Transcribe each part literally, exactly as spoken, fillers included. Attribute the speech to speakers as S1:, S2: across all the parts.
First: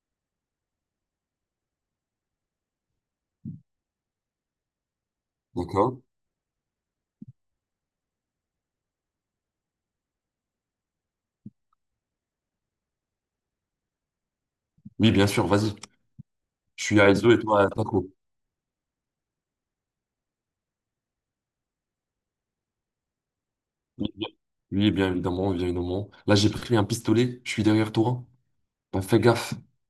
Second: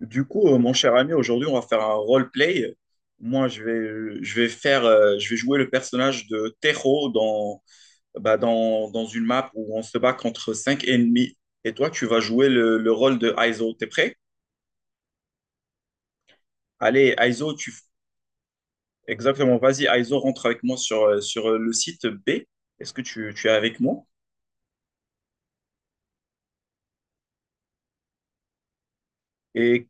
S1: Du coup, euh, mon cher ami, aujourd'hui, on va faire un roleplay. Moi, je vais, je vais faire, euh, je vais jouer le
S2: D'accord.
S1: personnage de Tero dans, bah, dans, dans une map où on se bat contre cinq ennemis. Et toi, tu vas jouer le, le rôle de Aizo. T'es prêt?
S2: Oui, bien sûr, vas-y. Je suis à
S1: Allez,
S2: I S O et
S1: Aizo,
S2: toi à
S1: tu...
S2: Taco.
S1: Exactement, vas-y, Aizo, rentre avec moi sur, euh, sur euh, le site B. Est-ce que tu, tu es avec moi?
S2: Oui, bien oui, bien évidemment, bien évidemment. Là, j'ai pris un pistolet, je suis derrière toi. Bah, fais gaffe.
S1: Et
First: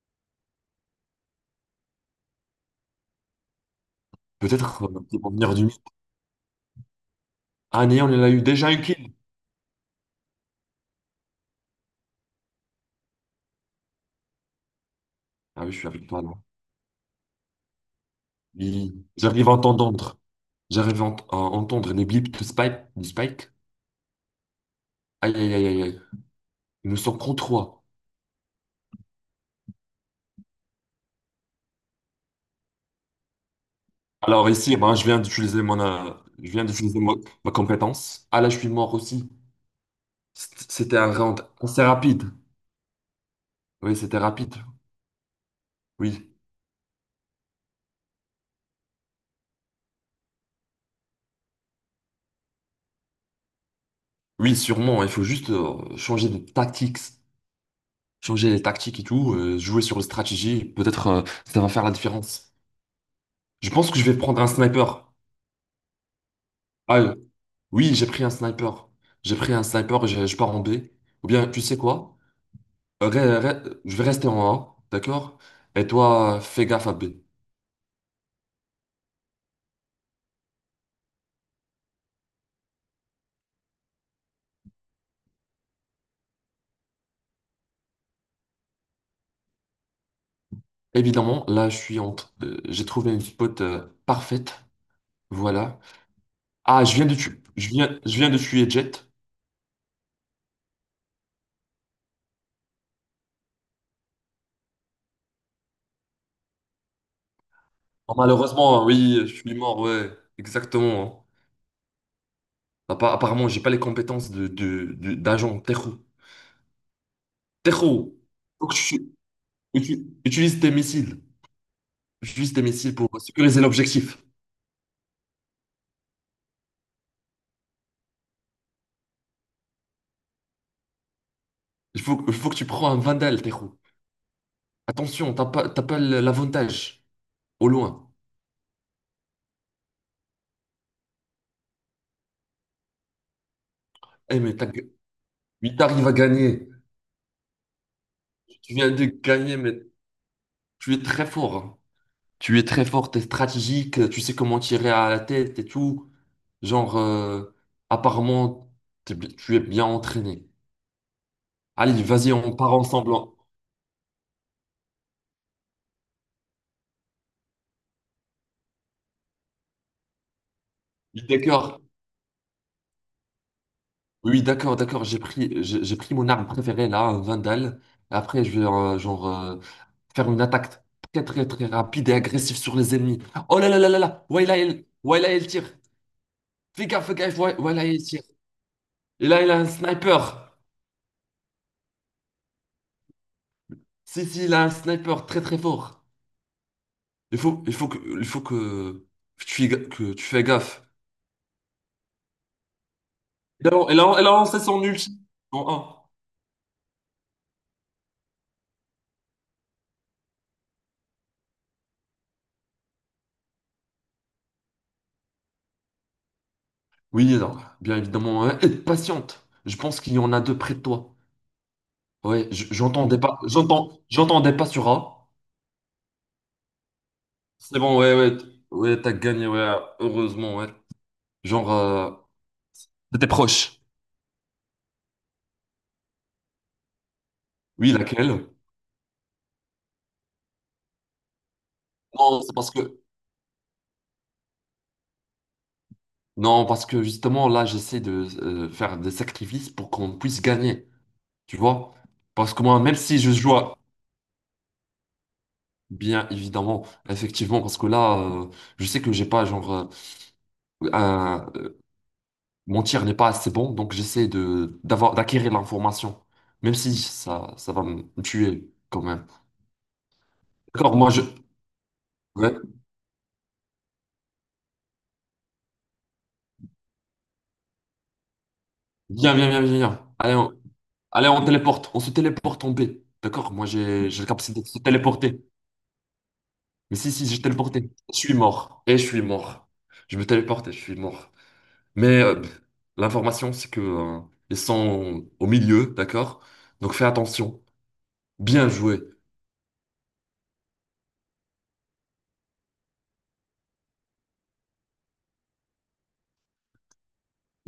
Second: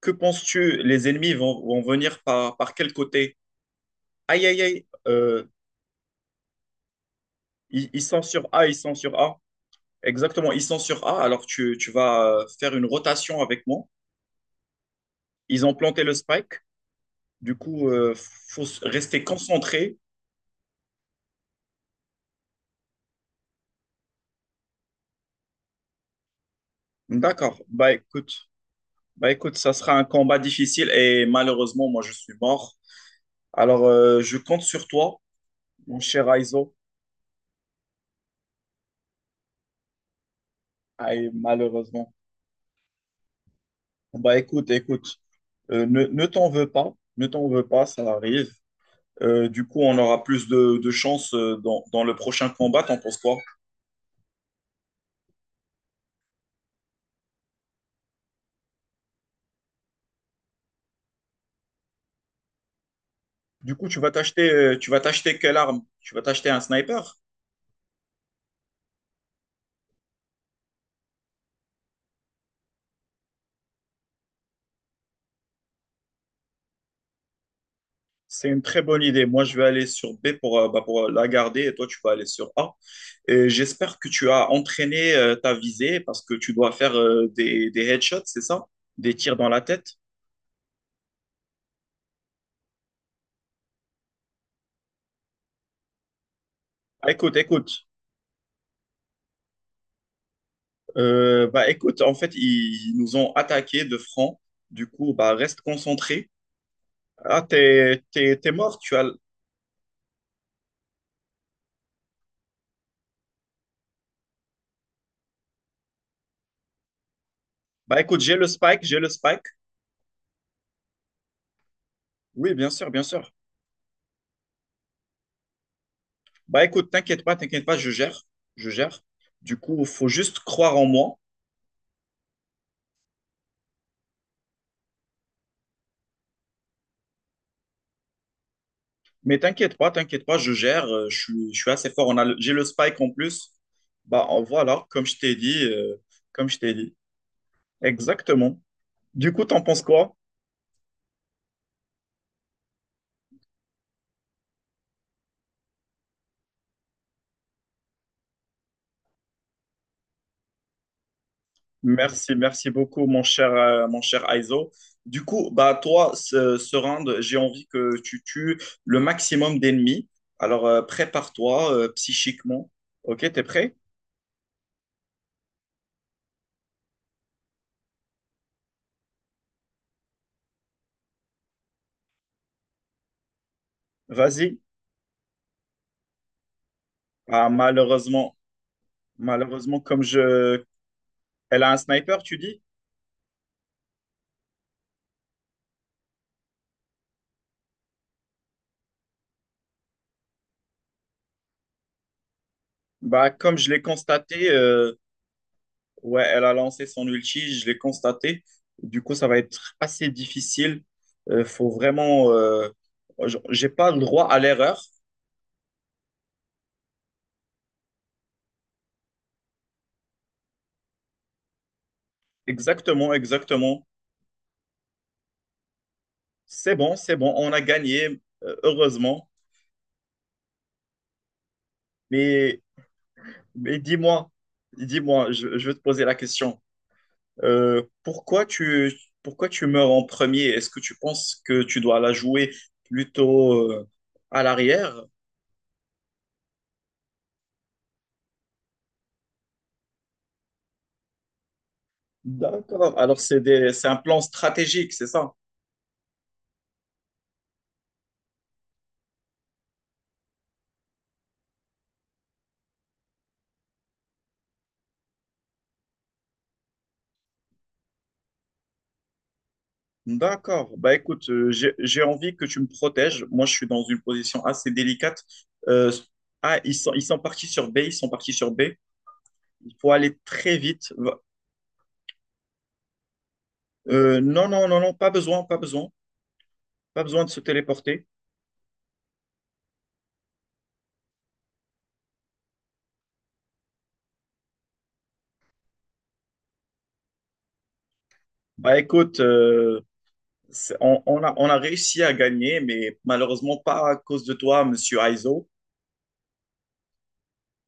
S1: que penses-tu? Les ennemis vont, vont venir par, par quel côté? Aïe, aïe,
S2: Peut-être
S1: aïe.
S2: euh, qu'ils vont
S1: Euh,
S2: venir du mid. Ah,
S1: ils, ils
S2: néant,
S1: sont
S2: il a eu
S1: sur A,
S2: déjà
S1: ils
S2: une
S1: sont
S2: kill.
S1: sur A. Exactement, ils sont sur A, alors tu, tu vas euh, faire une rotation avec moi.
S2: Ah
S1: Ils
S2: oui,
S1: ont
S2: je suis
S1: planté
S2: avec
S1: le
S2: toi là.
S1: spike, du coup, il faut s-
S2: Oui.
S1: rester
S2: J'arrive à
S1: concentré.
S2: entendre, J'arrive à, ent- à entendre les blips de Spike. Du Spike. Aïe, aïe, aïe, aïe, aïe. Ils nous sont contre
S1: D'accord,
S2: trois.
S1: bah écoute, bah écoute, ça sera un combat difficile et malheureusement, moi je suis mort. Alors, euh, je
S2: Alors
S1: compte
S2: ici, eh
S1: sur
S2: ben, je
S1: toi,
S2: viens d'utiliser mon,
S1: mon
S2: euh,
S1: cher
S2: je viens
S1: Aizo.
S2: d'utiliser mo- ma compétence. Ah là, je suis mort aussi. C- C'était
S1: Ah,
S2: un round assez
S1: malheureusement.
S2: rapide. Oui, c'était
S1: Bah
S2: rapide.
S1: écoute, écoute, euh, ne, ne
S2: Oui.
S1: t'en veux pas, ne t'en veux pas, ça arrive. Euh, du coup, on aura plus de, de chance euh, dans, dans le prochain combat, t'en penses quoi?
S2: Oui, sûrement. Il faut juste euh, changer de tactique, changer les tactiques et tout, euh, jouer sur la stratégie. Peut-être euh, ça va faire la différence. Je
S1: Du coup,
S2: pense
S1: tu
S2: que
S1: vas
S2: je vais prendre un
S1: t'acheter, euh, tu vas
S2: sniper.
S1: t'acheter quelle arme? Tu vas t'acheter un
S2: Ah euh,
S1: sniper?
S2: oui, j'ai pris un sniper. J'ai pris un sniper, je, je pars en B. Ou bien, tu sais quoi? Euh, re- re- je vais rester en A, d'accord? Et toi, fais gaffe à B.
S1: C'est une très bonne idée. Moi, je vais aller sur B pour, euh, bah, pour euh, la garder et toi, tu vas aller sur A. Et j'espère que tu as entraîné euh, ta visée parce que tu dois faire euh, des, des headshots, c'est ça? Des tirs dans la tête.
S2: Évidemment, là, je suis en, euh, j'ai trouvé une spot euh, parfaite. Voilà. Ah, je viens
S1: Ah,
S2: de
S1: écoute,
S2: tuer, je
S1: écoute.
S2: viens, je viens de tuer Jet.
S1: Euh, bah, écoute, en fait, ils, ils nous ont attaqué de front. Du coup, bah, reste concentré. Ah, t'es,
S2: Oh,
S1: t'es, t'es mort.
S2: malheureusement,
S1: Tu as...
S2: oui, je suis mort, ouais, exactement, hein. Appa- Apparemment, j'ai pas les compétences de, de, de- d'agent. Tejo.
S1: Bah,
S2: Tejo,
S1: écoute, j'ai le
S2: faut que
S1: spike, j'ai le
S2: tu
S1: spike.
S2: utu- utilises tes missiles. Utilise
S1: Oui,
S2: tes
S1: bien sûr,
S2: missiles
S1: bien
S2: pour
S1: sûr.
S2: sécuriser l'objectif.
S1: Bah écoute, t'inquiète pas, t'inquiète pas, je gère, je gère. Du coup, faut juste croire en moi.
S2: Il faut, il faut que tu prends un Vandal, Tejo. Attention, t'as pas, t'as pas l'avantage au loin.
S1: Mais t'inquiète pas, t'inquiète pas, je gère. Euh, Je suis, je suis assez fort. On a, le- j'ai le spike en plus. Bah
S2: Eh,
S1: en
S2: mais t'as,
S1: voilà,
S2: gue-
S1: comme je t'ai dit,
S2: mais
S1: euh,
S2: t'arrives à
S1: comme je
S2: gagner.
S1: t'ai dit. Exactement.
S2: Tu viens de
S1: Du coup,
S2: gagner,
S1: t'en
S2: mais
S1: penses quoi?
S2: tu es très fort, hein. Tu es très fort, t'es stratégique, tu sais comment tirer à la tête et tout. Genre, euh, apparemment, t'es bi- tu es bien entraîné. Allez, vas-y,
S1: Merci,
S2: on
S1: merci
S2: part
S1: beaucoup,
S2: ensemble,
S1: mon
S2: hein.
S1: cher, euh, mon cher Aizo. Du coup, bah toi, ce, ce round, j'ai envie que tu tues le maximum d'ennemis. Alors euh,
S2: Oui,
S1: prépare-toi
S2: d'accord.
S1: euh, psychiquement. Ok, t'es prêt?
S2: Oui, d'accord, d'accord. J'ai pris, j'ai j'ai pris mon arme préférée là, un Vandal. Après, je vais euh, genre euh, faire une attaque très très très rapide et agressive sur les ennemis. Oh là là là là là. Ouais là
S1: Vas-y.
S2: il, ouais là il tire. Fais gaffe, fais gaffe.
S1: Ah,
S2: Ouais, ouais, là il tire.
S1: malheureusement.
S2: Et là il a un
S1: Malheureusement, comme
S2: sniper.
S1: je... Elle a un sniper, tu dis?
S2: Si si, il a un sniper très très fort. Il faut, il faut que, il faut que tu fais, ga- que tu fais gaffe.
S1: Bah, comme
S2: Et
S1: je l'ai
S2: là, elle a, elle a
S1: constaté,
S2: lancé son
S1: euh,
S2: ulti en un.
S1: Ouais, elle a lancé son ulti, je l'ai constaté. Du coup, ça va être assez difficile. Euh, faut vraiment... euh, j- J'ai pas le droit à l'erreur.
S2: Oui, non. Bien évidemment, hein. Et patiente. Je pense qu'il y en a deux près de toi. Ouais, j-
S1: Exactement,
S2: j'entendais pas,
S1: exactement.
S2: j'entends, j'entendais pas sur A.
S1: C'est bon, c'est bon, on a
S2: C'est bon, ouais,
S1: gagné,
S2: ouais, t-
S1: euh,
S2: ouais, t'as
S1: heureusement.
S2: gagné, ouais, heureusement, ouais. Genre, euh,
S1: Mais,
S2: t'étais
S1: mais
S2: proche.
S1: dis-moi, dis-moi, je, je veux te poser la question. Euh,
S2: Oui,
S1: pourquoi
S2: laquelle?
S1: tu, Pourquoi tu meurs en premier? Est-ce que tu penses que tu dois la
S2: Non,
S1: jouer
S2: c'est parce que,
S1: plutôt euh, à l'arrière?
S2: non, parce que justement, là, j'essaie de euh, faire des sacrifices pour qu'on puisse gagner, tu vois? Parce que moi, même
S1: D'accord. Alors
S2: si je
S1: c'est
S2: joue,
S1: des-
S2: à-
S1: c'est un plan stratégique, c'est ça?
S2: Bien évidemment, effectivement, parce que là, euh, je sais que j'ai pas, genre, euh, un- euh, mon tir n'est pas assez bon, donc j'essaie de, d'avoir, d'acquérir l'information, même si ça, ça va me tuer quand même.
S1: D'accord. Bah
S2: D'accord, moi je.
S1: écoute, euh, j'ai, j'ai envie que
S2: Ouais.
S1: tu me protèges. Moi, je suis dans une position assez délicate. Euh, ah, ils sont, Ils sont partis sur B, ils sont partis sur B.
S2: Viens, viens, viens,
S1: Il
S2: viens,
S1: faut
S2: viens.
S1: aller
S2: Allez, on...
S1: très vite. Va-
S2: Allez, on téléporte. On se téléporte en paix, d'accord? Moi j'ai
S1: Euh,
S2: j'ai la
S1: non,
S2: capacité
S1: non,
S2: de se
S1: non, non, pas
S2: téléporter.
S1: besoin, pas besoin.
S2: Mais
S1: Pas
S2: si,
S1: besoin
S2: si,
S1: de se
S2: j'ai téléporté.
S1: téléporter.
S2: Je suis mort. Et je suis mort. Je me téléporte et je suis mort. Mais euh, l'information, c'est que euh, ils sont au milieu, d'accord? Donc fais attention. Bien
S1: Bah
S2: joué.
S1: écoute, euh, c'est- on, on a, on a réussi à gagner, mais malheureusement pas à cause de toi, monsieur Aizo.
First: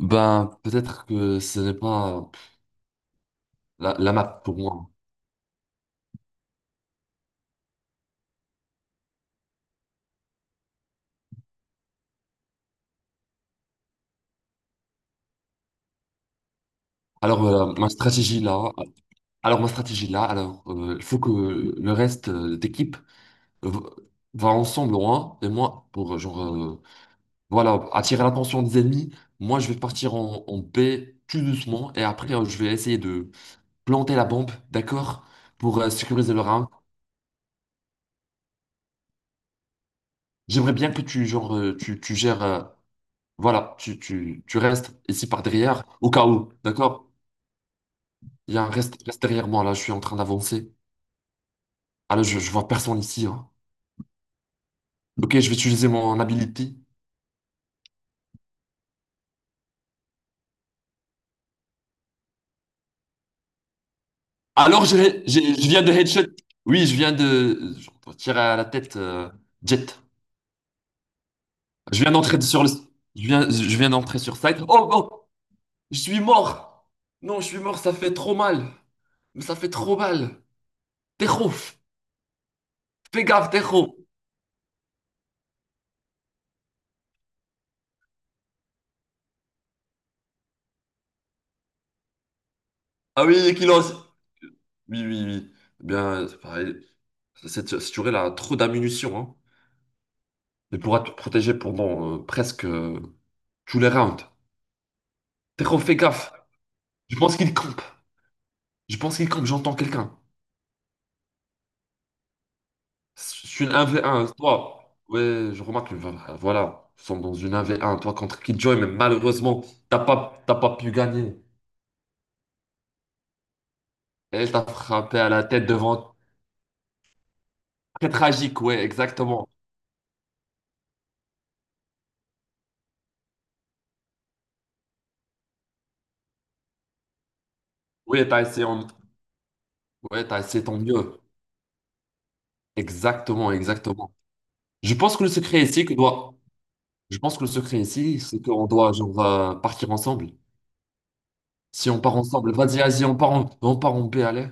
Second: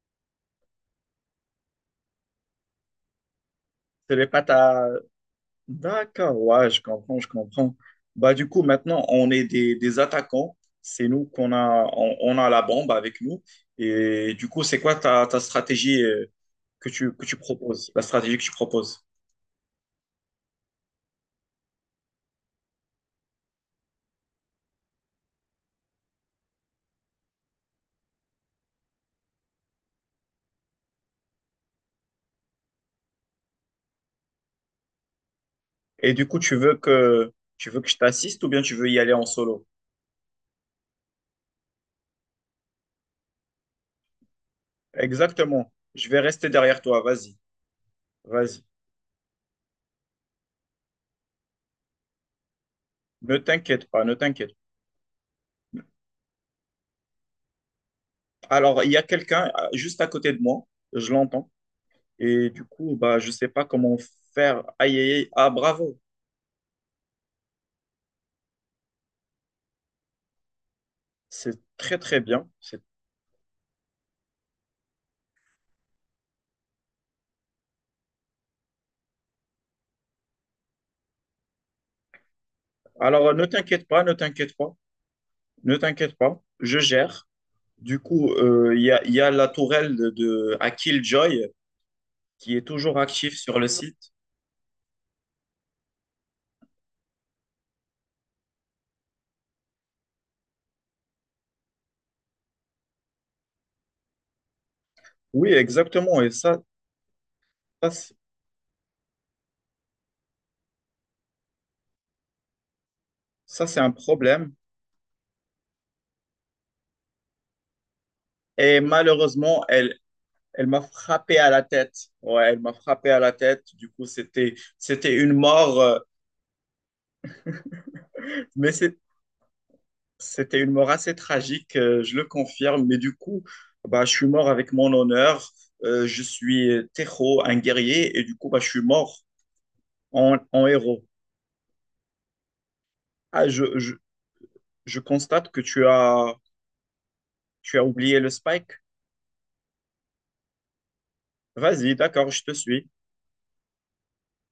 S2: Ben, peut-être que ce n'est pas la,
S1: Ce
S2: la
S1: n'est pas
S2: map pour
S1: ta...
S2: moi.
S1: D'accord, ouais, je comprends, je comprends. Bah, du coup, maintenant, on est des, des attaquants. C'est nous qu'on a, on, on a la bombe avec nous. Et du coup, c'est quoi ta, ta stratégie euh, que tu, que tu
S2: Alors, euh, ma
S1: proposes, la stratégie
S2: stratégie
S1: que tu
S2: là.
S1: proposes?
S2: Alors, ma stratégie là, alors, euh, il faut que le reste euh, d'équipe v- va ensemble loin, et moi, pour euh, genre, euh, voilà, attirer l'attention des ennemis, moi je vais partir en, en paix tout doucement, et après euh, je vais essayer de planter la bombe, d'accord, pour euh,
S1: Et du
S2: sécuriser
S1: coup,
S2: leur
S1: tu
S2: arme.
S1: veux que, tu veux que je t'assiste ou bien tu veux y aller en solo?
S2: J'aimerais bien que tu, genre, euh, tu, tu gères, euh, voilà, tu, tu, tu restes ici par
S1: Exactement.
S2: derrière,
S1: Je
S2: au
S1: vais
S2: cas
S1: rester
S2: où,
S1: derrière toi.
S2: d'accord?
S1: Vas-y,
S2: Il y a
S1: vas-y.
S2: un reste, reste derrière moi, là, je suis en train d'avancer. Ah là, je, je vois personne ici,
S1: Ne
S2: hein.
S1: t'inquiète pas, ne t'inquiète.
S2: Ok, je vais utiliser mon ability.
S1: Alors, il y a quelqu'un euh, juste à côté de moi, je l'entends, et du coup, bah, je ne sais pas comment faire.
S2: Alors, je,
S1: Aïe, aïe, aïe.
S2: je-
S1: Ah,
S2: je viens de
S1: bravo,
S2: headshot. Oui, je viens de je tirer à la tête euh, Jet.
S1: c'est très,
S2: Je viens
S1: très
S2: d'entrer
S1: bien.
S2: sur le.
S1: C'est-
S2: Je viens, je viens d'entrer sur site. Oh, oh, je suis mort. Non, je suis mort. Ça fait trop mal. Mais ça fait trop mal. Tejo, fais
S1: Alors, euh, ne
S2: gaffe,
S1: t'inquiète
S2: Tejo.
S1: pas, ne t'inquiète pas, ne t'inquiète pas, je gère. Du coup, euh, il y a, il y a la tourelle de, de- à Killjoy qui est toujours
S2: Ah
S1: active
S2: oui,
S1: sur le
S2: Kilos.
S1: site.
S2: Oui, oui, oui. Eh bien, c'est pareil. Cette, cette tuerie, elle a trop d'ammunition, hein. Elle pourra te protéger pendant euh, presque euh, tous les rounds.
S1: Oui,
S2: Tejo, fais
S1: exactement, et
S2: gaffe.
S1: ça,
S2: Je pense qu'il campe.
S1: ça, c'est
S2: Je pense qu'il campe. J'entends quelqu'un. Je suis
S1: ça,
S2: une
S1: c'est un
S2: un v un,
S1: problème.
S2: toi. Ouais, je remarque, que, voilà, voilà, nous sommes dans une un v un toi contre Kid Joy,
S1: Et
S2: mais
S1: malheureusement,
S2: malheureusement,
S1: elle,
S2: t'as pas, t'as
S1: elle
S2: pas
S1: m'a
S2: pu gagner.
S1: frappé à la tête. Ouais, elle m'a frappé à la tête. Du coup,
S2: Elle
S1: c'était,
S2: t'a
S1: c'était
S2: frappé à
S1: une
S2: la tête
S1: mort. euh,
S2: devant. Très tragique,
S1: Mais
S2: ouais,
S1: c'est-
S2: exactement.
S1: C'était une mort assez tragique, euh, je le confirme. Mais du coup, bah, je suis mort avec mon honneur. Euh, je suis euh, Tejo, un guerrier, et
S2: Oui,
S1: du
S2: t'as
S1: coup, bah,
S2: essayé,
S1: je suis
S2: en-
S1: mort
S2: ouais,
S1: en,
S2: t'as essayé
S1: en
S2: ton
S1: héros.
S2: mieux.
S1: Ah,
S2: Exactement,
S1: je, je-
S2: exactement. Je
S1: je
S2: pense que le
S1: constate que
S2: secret
S1: tu
S2: ici, que doit...
S1: as,
S2: Je pense que le
S1: tu
S2: secret
S1: as oublié
S2: ici,
S1: le
S2: c'est qu'on
S1: spike.
S2: doit genre, euh, partir ensemble. Si
S1: Vas-y,
S2: on part
S1: d'accord, je te
S2: ensemble, vas-y,
S1: suis.
S2: vas-y, on part en, on part en B, allez.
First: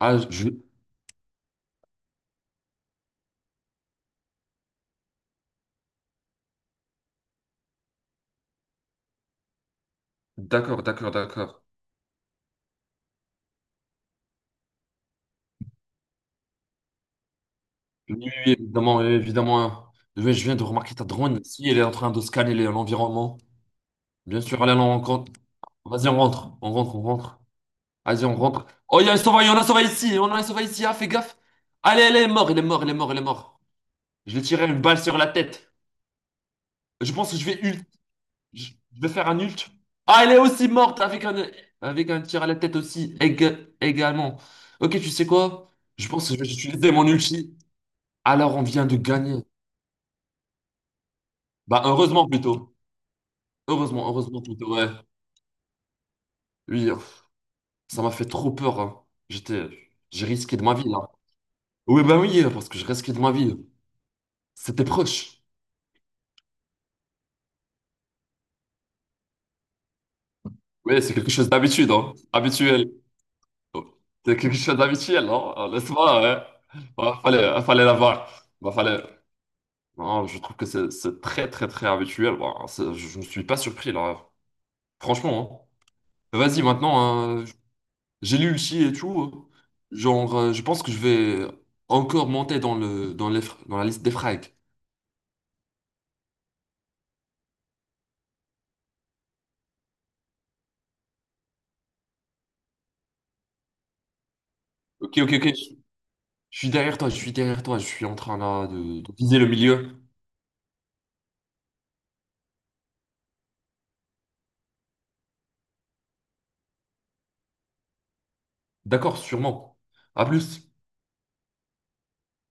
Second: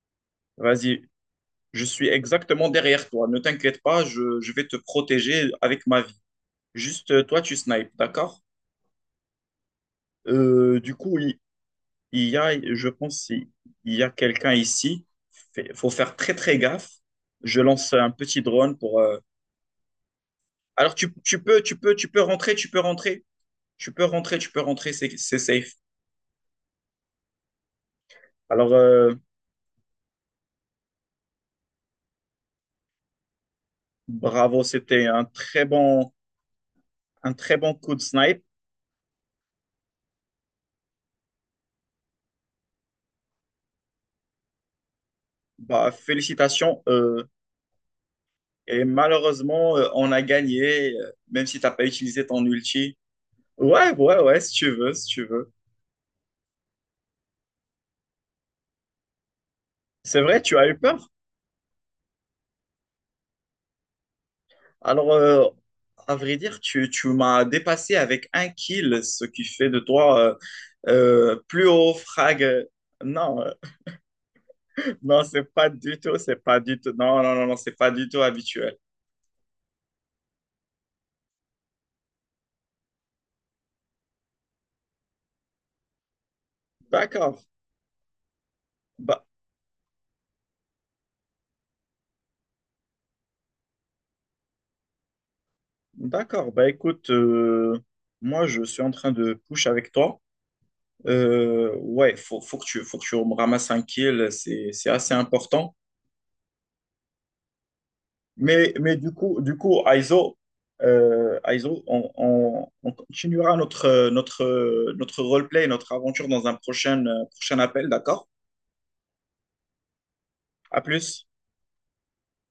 S2: Ah, je...
S1: Vas-y, je suis exactement derrière toi. Ne t'inquiète pas, je, je vais te protéger avec ma vie. Juste, euh, toi, tu snipes, d'accord? Euh,
S2: D'accord,
S1: du
S2: d'accord,
S1: coup, il,
S2: d'accord.
S1: il y a, je pense, il y a quelqu'un ici. Il faut faire très, très gaffe. Je lance un
S2: Oui,
S1: petit
S2: oui,
S1: drone
S2: évidemment,
S1: pour.
S2: oui,
S1: Euh,
S2: évidemment. Je viens je viens de
S1: Alors,
S2: remarquer ta
S1: tu,
S2: drone
S1: tu peux,
S2: ici,
S1: tu
S2: elle est en
S1: peux, tu
S2: train
S1: peux
S2: de
S1: rentrer,
S2: scanner les-
S1: tu peux rentrer.
S2: l'environnement.
S1: Tu peux rentrer,
S2: Bien
S1: tu peux
S2: sûr, allez, on
S1: rentrer, c'est
S2: rencontre.
S1: c'est safe.
S2: Vas-y, on rentre, on rentre, on rentre. Vas-y, on rentre.
S1: Alors,
S2: Oh, il y a
S1: euh,
S2: un sauvage, on a un sauvage ici, on a un sauvage ici, ah, fais gaffe. Allez, elle est mort, il est mort, il est mort, il est mort. Je vais
S1: bravo,
S2: tirer une balle
S1: c'était
S2: sur
S1: un
S2: la
S1: très
S2: tête.
S1: bon,
S2: Je
S1: un
S2: pense que je
S1: très
S2: vais
S1: bon
S2: ult.
S1: coup de snipe.
S2: Je je vais faire un ult. Ah, elle est aussi morte avec un, avec un tir à la tête aussi, ég- également. Ok, tu sais quoi?
S1: Bah,
S2: Je pense que je vais
S1: félicitations.
S2: utiliser mon
S1: Euh,
S2: ulti. Alors, on
S1: et
S2: vient de gagner.
S1: malheureusement, euh, on a gagné, euh, même si tu n'as
S2: Bah,
S1: pas utilisé
S2: heureusement
S1: ton
S2: plutôt.
S1: ulti. Ouais,
S2: Heureusement,
S1: ouais, ouais,
S2: heureusement,
S1: si
S2: tout
S1: tu
S2: ouais.
S1: veux, si tu veux.
S2: Oui, pff, ça m'a fait trop peur, hein. J'étais,
S1: C'est
S2: j'ai
S1: vrai, tu
S2: risqué de
S1: as
S2: ma
S1: eu
S2: vie
S1: peur.
S2: là. Oui, ben oui, parce que je risquais de ma vie. C'était
S1: Alors,
S2: proche.
S1: euh, à vrai dire, tu, tu m'as dépassé avec un kill, ce qui fait de toi euh,
S2: Oui, c'est quelque
S1: euh,
S2: chose
S1: plus
S2: d'habitude,
S1: haut
S2: hein.
S1: frag.
S2: Habituel.
S1: Non, euh,
S2: Oh, c'est quelque chose
S1: non,
S2: d'habituel,
S1: c'est pas
S2: non? N'est-ce
S1: du tout,
S2: pas?
S1: c'est
S2: Ouais.
S1: pas du tout.
S2: Bah,
S1: Non, non,
S2: fallait,
S1: non, non,
S2: hein,
S1: c'est
S2: fallait
S1: pas du tout
S2: l'avoir. Bah,
S1: habituel.
S2: fallait. Non, je trouve que c'est c'est très, très, très habituel. Bah, c'est- je ne suis pas surpris là. Franchement, hein. Vas-y, maintenant,
S1: D'accord,
S2: hein, j'ai lu aussi et tout,
S1: bah,
S2: hein. Genre, euh, je pense que je vais encore monter dans le, dans les, fr- dans la liste des frags.
S1: d'accord. Bah écoute, euh, moi je suis en train de push avec toi. Euh, ouais, faut, faut que tu, faut que tu me ramasses un kill, c'est, c'est assez
S2: Ok, ok, ok.
S1: important.
S2: Je je suis derrière toi, je suis derrière toi. Je suis en train là
S1: Mais, mais
S2: de,
S1: du
S2: de viser
S1: coup,
S2: le
S1: du coup,
S2: milieu.
S1: Aizo, euh, Aizo, on, on- on continuera notre, notre, notre roleplay, notre aventure dans un prochain, euh, prochain appel, d'accord?
S2: D'accord, sûrement. À plus.
S1: À plus.